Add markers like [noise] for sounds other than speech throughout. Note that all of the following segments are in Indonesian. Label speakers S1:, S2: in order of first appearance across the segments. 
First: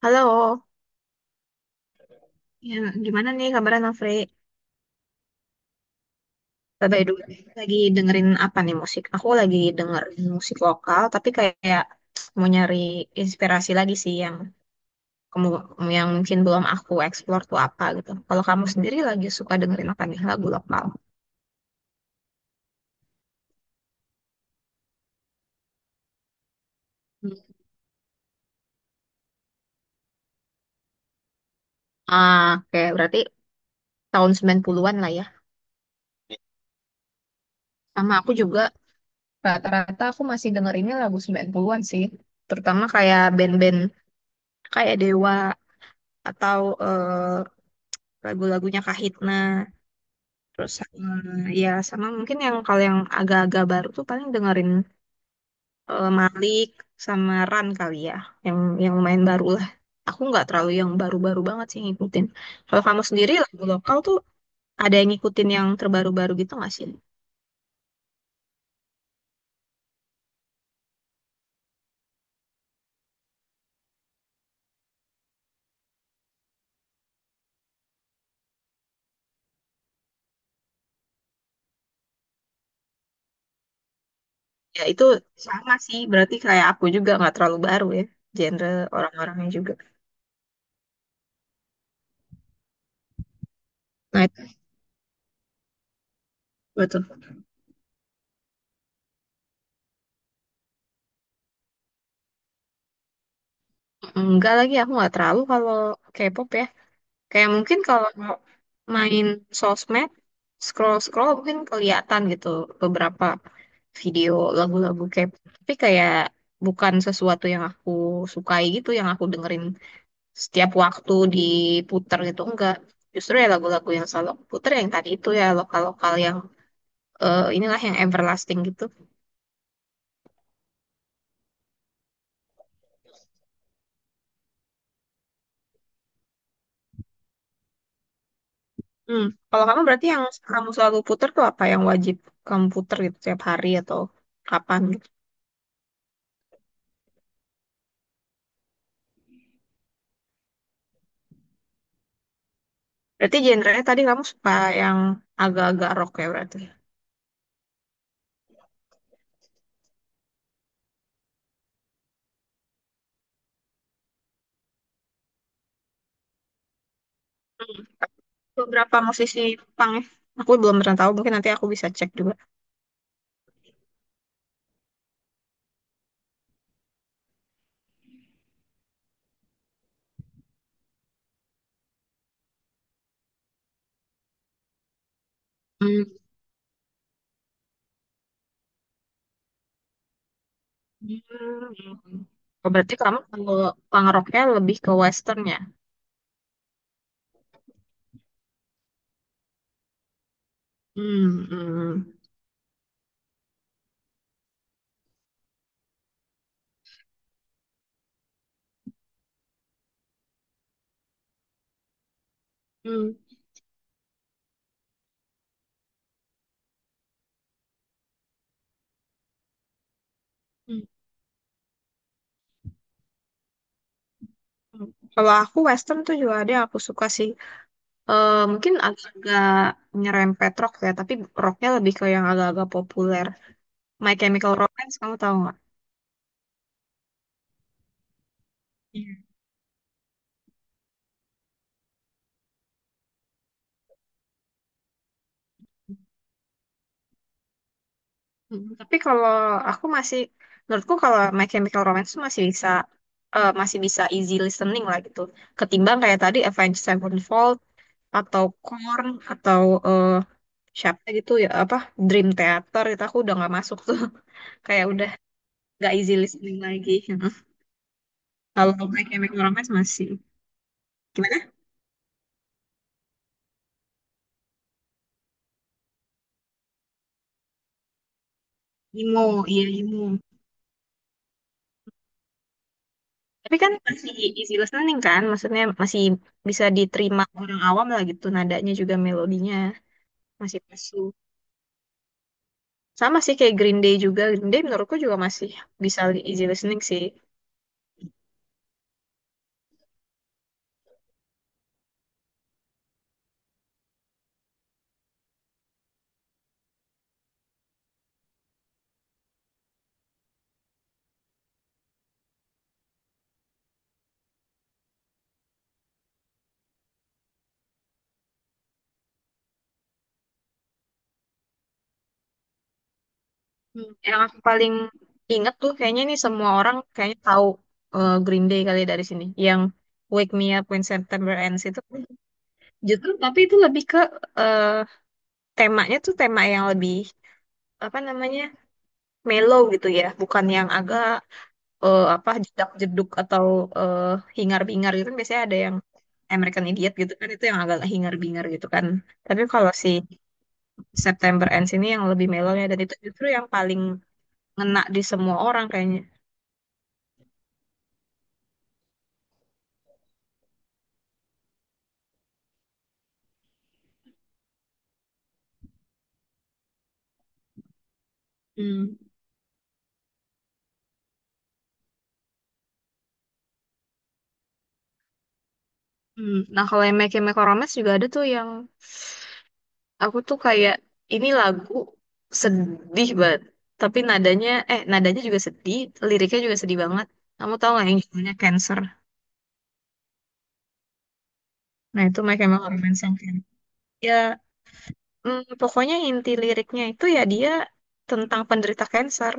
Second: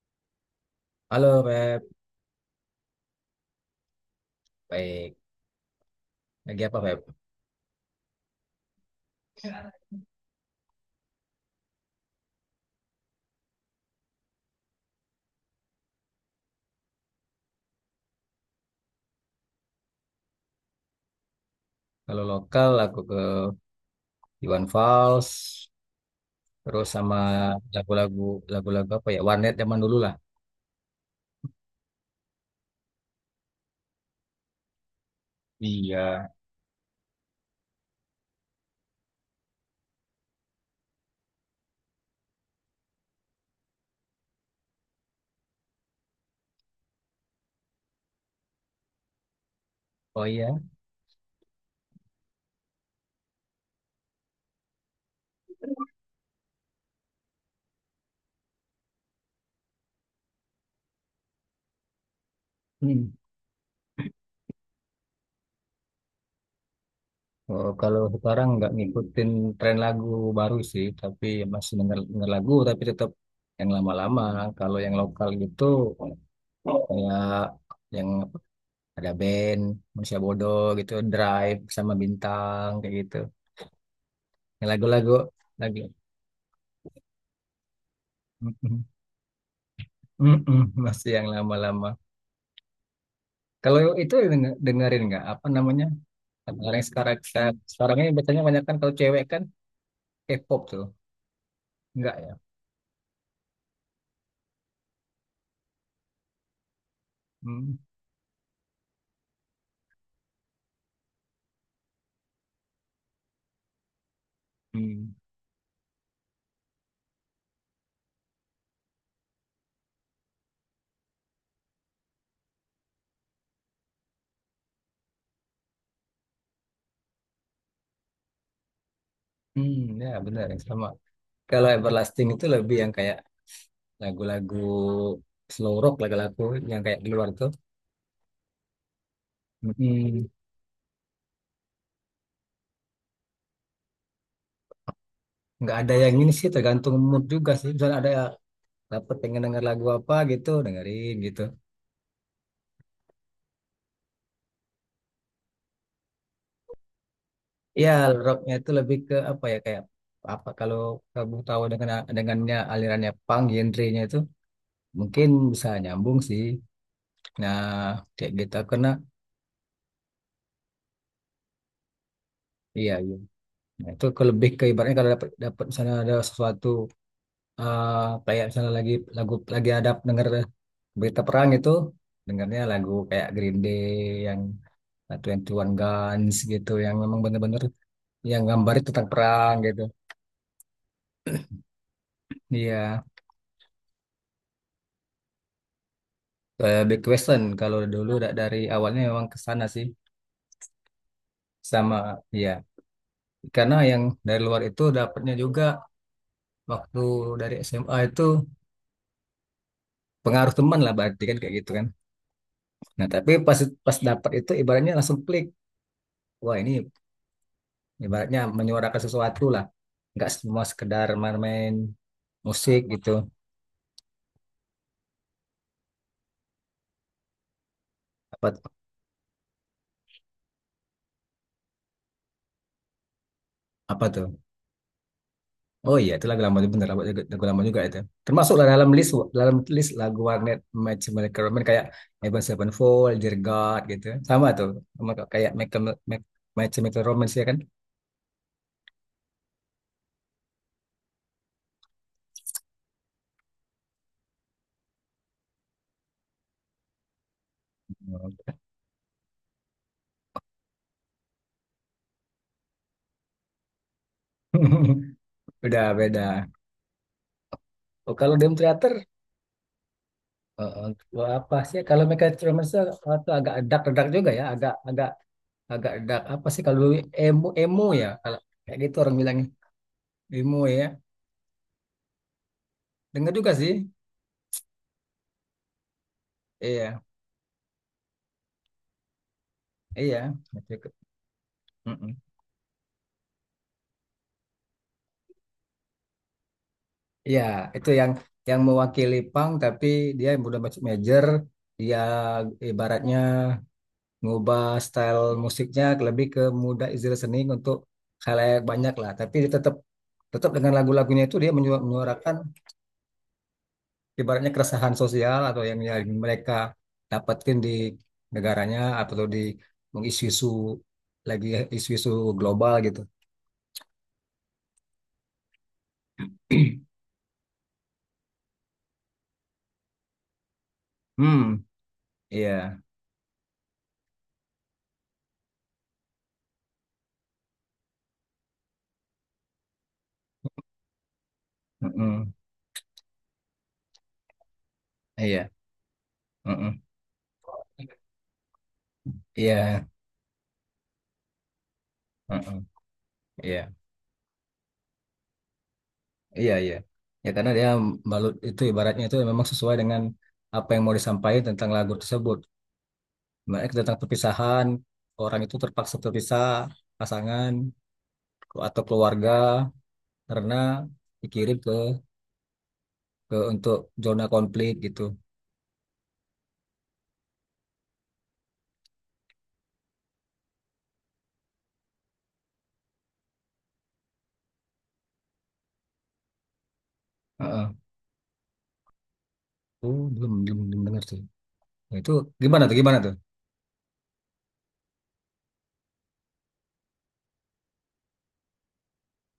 S1: Halo,
S2: Halo Feb,
S1: ya, gimana nih kabarnya Nafri?
S2: baik. Lagi apa Feb?
S1: Bye dulu. Lagi dengerin apa nih musik? Aku lagi dengerin musik lokal, tapi kayak mau nyari inspirasi lagi sih yang kamu yang mungkin belum aku explore tuh apa gitu. Kalau kamu sendiri lagi suka dengerin apa nih lagu lokal?
S2: Kalau lokal aku ke Iwan Fals, terus sama
S1: Hmm.
S2: lagu-lagu lagu-lagu apa ya? Warnet zaman dulu lah.
S1: Ah, oke, berarti tahun 90-an lah ya.
S2: Iya.
S1: Sama aku juga rata-rata aku masih dengerinnya lagu 90-an sih. Terutama kayak band-band kayak Dewa atau lagu-lagunya Kahitna.
S2: Oh iya.
S1: Terus sama, ya sama mungkin yang kalau yang agak-agak baru tuh paling dengerin Malik sama Ran kali ya, yang yang lumayan baru lah. Aku nggak terlalu yang baru-baru banget sih ngikutin. Kalau kamu
S2: Hmm.
S1: sendiri lagu lokal tuh ada yang ngikutin yang terbaru-baru gitu nggak sih?
S2: Oh, kalau sekarang nggak ngikutin tren lagu baru sih, tapi masih denger lagu tapi tetap yang lama-lama. Kalau yang lokal gitu kayak yang apa, ada band Manusia Bodoh gitu, Drive sama Bintang kayak gitu. Yang
S1: Ya itu
S2: Lagu-lagu
S1: sama
S2: lagi.
S1: sih, berarti kayak aku juga nggak terlalu baru ya, genre
S2: [laughs]
S1: orang-orangnya juga.
S2: Mm-mm, masih yang lama-lama. Kalau itu
S1: Nah itu
S2: dengerin nggak apa namanya? Kalau yang
S1: betul.
S2: sekarang sekarang ini biasanya banyak kan kalau cewek kan K-pop tuh, nggak ya?
S1: Enggak, lagi aku nggak terlalu kalau K-pop ya. Kayak
S2: Hmm,
S1: mungkin kalau main sosmed, scroll-scroll mungkin kelihatan gitu beberapa video lagu-lagu
S2: hmm,
S1: K-pop. Tapi kayak bukan sesuatu yang aku sukai gitu, yang aku dengerin setiap waktu diputer gitu. Enggak. Justru ya lagu-lagu yang selalu aku puter yang tadi itu ya lokal-lokal yang inilah yang everlasting gitu.
S2: hmm, ya benar yang sama. Kalau Everlasting itu lebih yang kayak lagu-lagu slow rock lagu-lagu yang kayak di luar tuh.
S1: Hmm. Kalau kamu berarti yang
S2: mm
S1: kamu selalu puter tuh apa yang wajib kamu puter gitu tiap hari atau kapan?
S2: Nggak ada yang ini sih tergantung mood juga sih. Misalnya ada dapat pengen denger lagu apa gitu, dengerin gitu.
S1: Berarti genre tadi kamu suka yang agak-agak rock ya berarti.
S2: Ya, rocknya itu lebih ke apa ya kayak apa kalau kamu tahu dengannya alirannya punk genrenya itu mungkin bisa nyambung sih. Nah,
S1: Hmm.
S2: kayak gitu karena
S1: Beberapa musisi punk ya. Aku belum pernah tahu, mungkin nanti aku bisa cek juga.
S2: iya, iya. Nah, itu lebih ke ibaratnya kalau dapat dapat misalnya ada sesuatu, eh, kayak misalnya lagi ada dengar berita perang itu, dengarnya lagu kayak Green Day yang Twenty One
S1: Hmm.
S2: Guns gitu, yang memang bener-bener yang gambarnya tentang perang gitu.
S1: Hmm. Oh, berarti
S2: Iya.
S1: kamu kalau punk rocknya lebih ke western ya?
S2: Big question kalau dulu dari awalnya memang ke sana sih,
S1: Hmm. Hmm.
S2: sama ya karena yang dari luar itu dapatnya juga waktu dari SMA itu pengaruh teman lah berarti kan kayak gitu kan. Nah
S1: Hmm.
S2: tapi pas pas dapat itu ibaratnya langsung klik, wah ini ibaratnya menyuarakan sesuatu lah, nggak semua
S1: Hmm.
S2: sekedar main-main musik gitu.
S1: Kalau aku western tuh juga ada yang aku suka sih. Eh,
S2: Apa
S1: mungkin agak nyerempet rock ya, tapi rocknya lebih ke yang agak-agak populer.
S2: apa
S1: My
S2: tuh.
S1: Chemical Romance, kamu tahu
S2: Oh iya, itu lagu lama juga, bener lagu lama juga itu. Termasuklah dalam list
S1: nggak?
S2: lagu warnet macam mereka Roman kayak Avenged Sevenfold, Dear God gitu. Sama tuh, sama kayak Michael Mac- macam Michael Romance ya kan.
S1: Hmm, tapi kalau aku masih, menurutku kalau My Chemical Romance tuh masih bisa, masih bisa easy listening lah gitu. Ketimbang kayak tadi Avenged Sevenfold atau Korn atau eh, siapa gitu ya apa Dream Theater itu aku udah nggak masuk tuh. [laughs] Kayak udah
S2: [laughs] Udah
S1: nggak easy
S2: beda.
S1: listening lagi. [laughs]
S2: Oh, kalau Dream
S1: Kalau
S2: Theater
S1: My Chemical Romance masih
S2: gua
S1: gimana?
S2: apa sih? Kalau Michael Romance itu agak dark-dark juga ya, agak agak agak dark apa sih, kalau dulu emo emo ya kalau kayak gitu orang
S1: Emo,
S2: bilangnya,
S1: iya emo.
S2: emo ya. Dengar juga
S1: Tapi kan
S2: sih.
S1: masih easy listening kan, maksudnya masih bisa
S2: Iya,
S1: diterima orang awam lah gitu. Nadanya juga melodinya
S2: iya.
S1: masih
S2: Gitu.
S1: pasu.
S2: Mm-mm.
S1: Sama sih kayak Green Day juga. Green Day menurutku juga masih bisa li- easy listening sih.
S2: Iya, itu yang mewakili Pang, tapi dia yang udah masuk major, dia ibaratnya ngubah style musiknya lebih ke muda Izzy Listening untuk khalayak banyak lah. Tapi dia tetap tetap dengan lagu-lagunya itu dia menyuarakan ibaratnya keresahan sosial atau yang mereka dapetin di negaranya atau di isu-isu lagi isu-isu global gitu.
S1: Hmm. Yang aku paling inget tuh kayaknya nih semua orang kayaknya tahu Green Day kali ya dari sini. Yang Wake Me Up When September
S2: Hmm,
S1: Ends itu
S2: iya.
S1: justru tapi itu lebih ke eh, temanya tuh tema yang lebih apa namanya mellow gitu ya, bukan yang agak apa
S2: Mm-mm.
S1: jedak-jeduk atau eh, hingar-bingar gitu kan biasanya
S2: Iya.
S1: ada yang American
S2: Mm-mm.
S1: Idiot gitu kan itu yang agak hingar-bingar gitu kan. Tapi kalau
S2: Iya.
S1: si September Ends ini yang lebih mellow
S2: Mm-mm.
S1: ya dan itu justru yang
S2: Iya.
S1: paling ngena di semua orang kayaknya.
S2: Iya, iya. Ya karena dia balut itu ibaratnya itu memang sesuai dengan apa yang mau disampaikan tentang lagu tersebut. Mereka tentang perpisahan, orang itu terpaksa terpisah, pasangan atau
S1: Hmm.
S2: keluarga karena dikirim ke, untuk zona konflik gitu.
S1: Hmm. Nah kalau yang Make Chemical Romance juga ada tuh yang aku tuh kayak ini lagu sedih banget tapi nadanya nadanya juga sedih liriknya juga sedih banget, kamu tahu
S2: Heeh.
S1: nggak yang judulnya Cancer?
S2: Oh, belum belum belum dengar sih. Nah,
S1: Nah
S2: itu
S1: itu Make
S2: gimana
S1: Chemical
S2: tuh? Gimana
S1: Romance
S2: tuh?
S1: yang Can- ya pokoknya inti liriknya itu ya dia tentang penderita kanker.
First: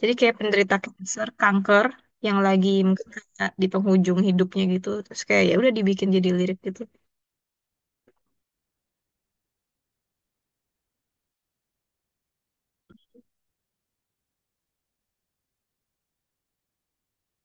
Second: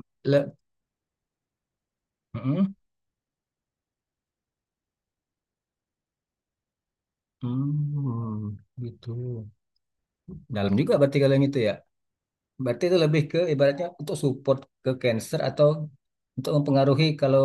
S1: Jadi kayak
S2: Le
S1: penderita kanker, kanker yang
S2: Heeh.
S1: lagi mungkin kayak di penghujung hidupnya gitu. Terus kayak ya udah dibikin jadi lirik gitu.
S2: Hmm, gitu. Dalam juga berarti kalau yang itu ya. Berarti itu lebih ke ibaratnya untuk support ke cancer, atau untuk mempengaruhi kalau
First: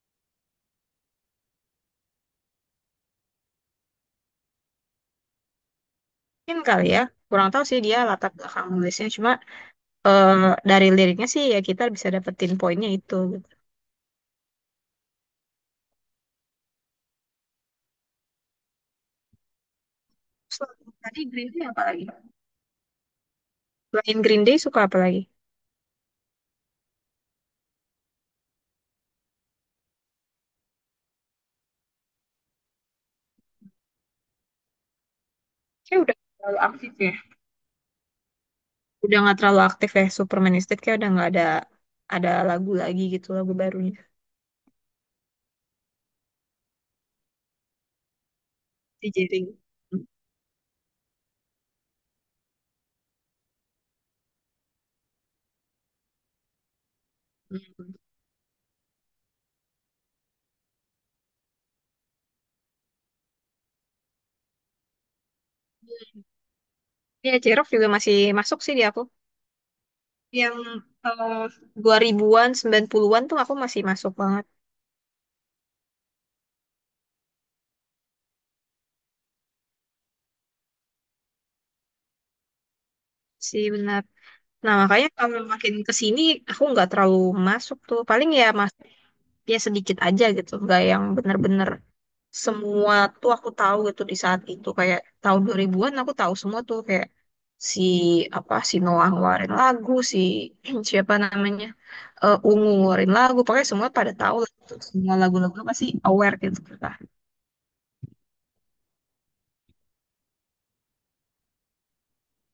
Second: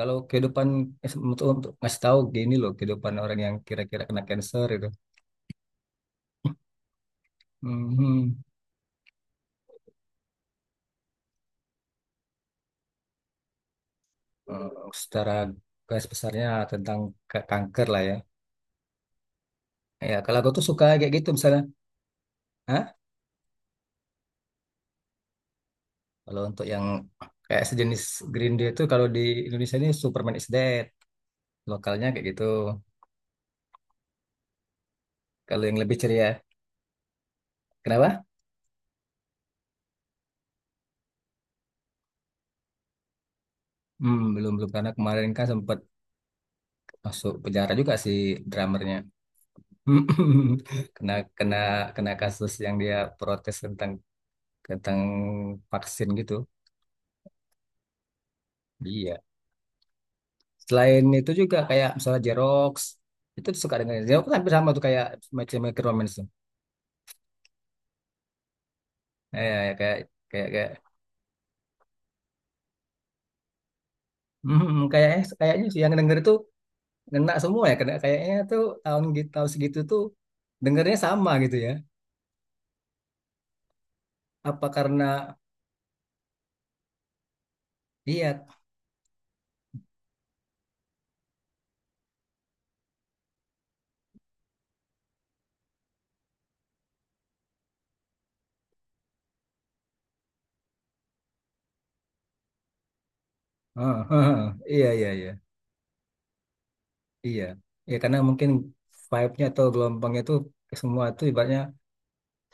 S2: Kalau kehidupan, untuk ngasih tahu gini loh kehidupan orang yang kira-kira kena cancer itu.
S1: Mungkin kali ya. Kurang tahu sih dia latar
S2: Mhm.
S1: belakang nulisnya. Cuma eh, dari liriknya sih ya kita bisa dapetin poinnya itu. Gitu.
S2: Eh, secara garis besarnya tentang kanker lah ya. Ya kalau aku tuh suka
S1: Terus
S2: kayak
S1: tadi
S2: gitu
S1: Green
S2: misalnya.
S1: Day apa lagi?
S2: Hah?
S1: Selain Green Day suka apa lagi?
S2: Kalau untuk yang kayak sejenis Green Day itu kalau di Indonesia ini Superman is Dead, lokalnya kayak gitu. Kalau yang lebih
S1: Kayak udah
S2: ceria,
S1: nggak terlalu aktif ya.
S2: kenapa?
S1: Udah nggak terlalu aktif ya. Supermanistic kayak udah nggak ada ada lagu lagi gitu lagu barunya.
S2: Hmm, belum belum karena kemarin kan sempat masuk penjara juga si drummernya.
S1: Di jaring. Hmm.
S2: [laughs] kena kena kena kasus yang dia protes tentang tentang vaksin gitu. Iya. Selain itu juga kayak misalnya Jerox, itu suka dengan Jerox kan hampir sama tuh kayak macam Necromance tuh.
S1: Ya, J-Rock juga masih masuk sih di aku.
S2: Ya, ya, kayak kayak
S1: Yang
S2: kayak
S1: eh, dua ribuan sembilan puluhan an tuh aku masih masuk banget
S2: kayaknya kayaknya sih yang denger itu ngena semua ya, kena kayaknya tuh tahun gitu tahun segitu tuh dengernya sama gitu ya.
S1: sih benar.
S2: Apa
S1: Nah,
S2: karena
S1: makanya kalau makin ke sini aku nggak terlalu masuk tuh. Paling
S2: iya,
S1: ya masuk ya sedikit aja gitu, nggak yang bener-bener semua tuh aku tahu gitu di saat itu. Kayak tahun 2000-an aku tahu semua tuh kayak si apa si Noah ngeluarin lagu, si [clears throat] siapa namanya Ungu ngeluarin lagu, pokoknya semua
S2: heeh,
S1: pada tahu
S2: heeh,
S1: lah. Gitu.
S2: iya, iya,
S1: Semua
S2: iya,
S1: lagu-lagu pasti aware gitu. Kan.
S2: iya. Ya karena mungkin vibe-nya atau gelombangnya tuh semua tuh ibaratnya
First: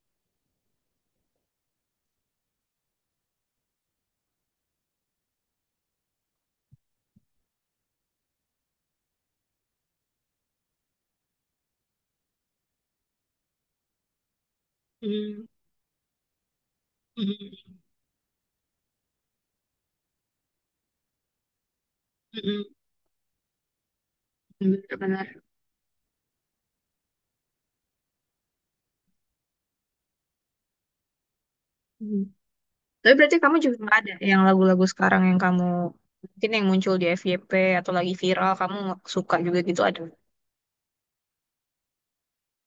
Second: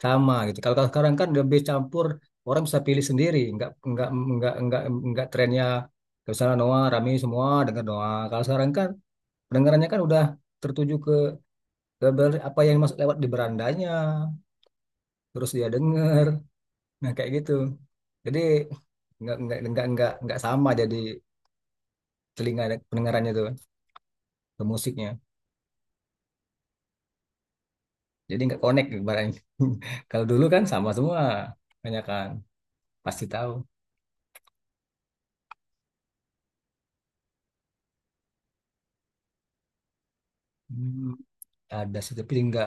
S2: sama gitu. Kalau Kalau sekarang kan lebih campur, orang bisa pilih sendiri, nggak nggak nggak trennya ke sana, Noah rame semua dengar Noah. Kalau sekarang kan pendengarannya kan udah tertuju ke apa yang masuk lewat di berandanya,
S1: Hmm,
S2: terus dia denger, nah kayak gitu.
S1: mhm,
S2: Jadi nggak sama, jadi telinga
S1: mhm,
S2: dan pendengarannya tuh ke
S1: mhm,
S2: musiknya.
S1: benar-benar.
S2: Jadi nggak connect barangnya. [laughs] Kalau dulu kan sama semua, banyak
S1: Mhm.
S2: kan
S1: Tapi
S2: pasti
S1: berarti
S2: tahu.
S1: kamu juga nggak ada yang lagu-lagu sekarang yang kamu mungkin yang muncul di FYP atau lagi viral kamu suka juga gitu ada?
S2: Hmm. Ada sih tapi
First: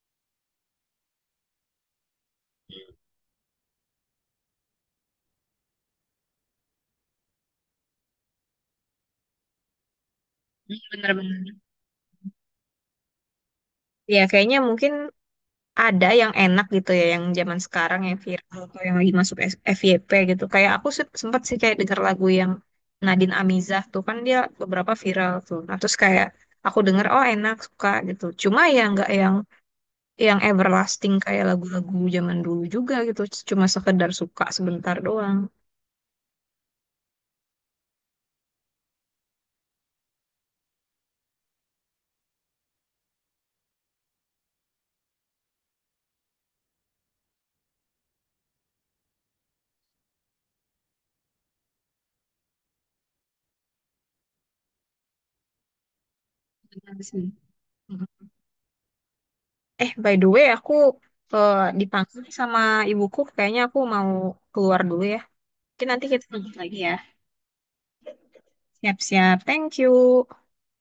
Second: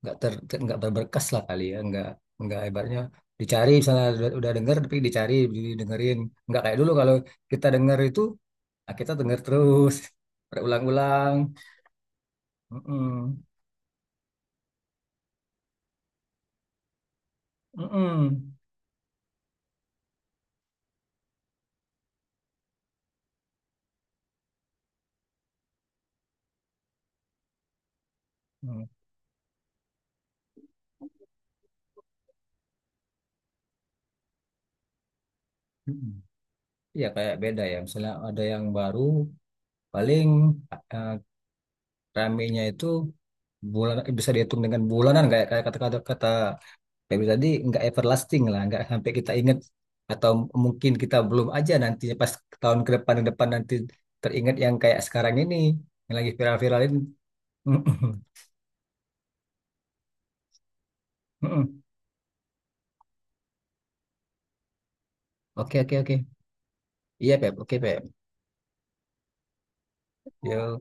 S2: nggak ter nggak berberkas lah kali ya, nggak ibaratnya dicari, misalnya udah denger tapi dicari didengerin nggak kayak dulu, kalau kita denger itu, ah, kita denger terus [laughs]
S1: Hmm,
S2: berulang-ulang.
S1: benar-benar.
S2: Mm-mm.
S1: Ya kayaknya mungkin ada yang enak gitu ya yang zaman sekarang yang
S2: Mm-mm.
S1: viral atau yang lagi masuk S- FYP gitu kayak aku se- sempet sih kayak denger lagu yang Nadine Amizah tuh kan dia beberapa viral tuh nah terus kayak aku denger oh enak suka gitu cuma ya
S2: Mm.
S1: nggak yang yang everlasting kayak lagu-lagu zaman dulu juga gitu cuma sekedar suka sebentar doang.
S2: Mm-mm. Iya kayak beda ya misalnya ada yang baru paling, eh, ramenya itu bulan bisa dihitung dengan bulanan, kayak kayak kata kata kata kayak tadi, nggak everlasting lah, nggak sampai kita ingat, atau mungkin kita belum aja nantinya, pas tahun ke depan nanti teringat yang kayak sekarang ini yang lagi viral viralin.
S1: Benar sih. Mhm. Eh by the way aku
S2: [laughs]
S1: dipanggil nih sama ibuku kayaknya aku mau keluar dulu ya,
S2: Oke,
S1: mungkin
S2: oke,
S1: nanti
S2: oke.
S1: kita lanjut lagi ya,
S2: Iya Pep, oke Pep.
S1: siap-siap, thank you.
S2: Yo.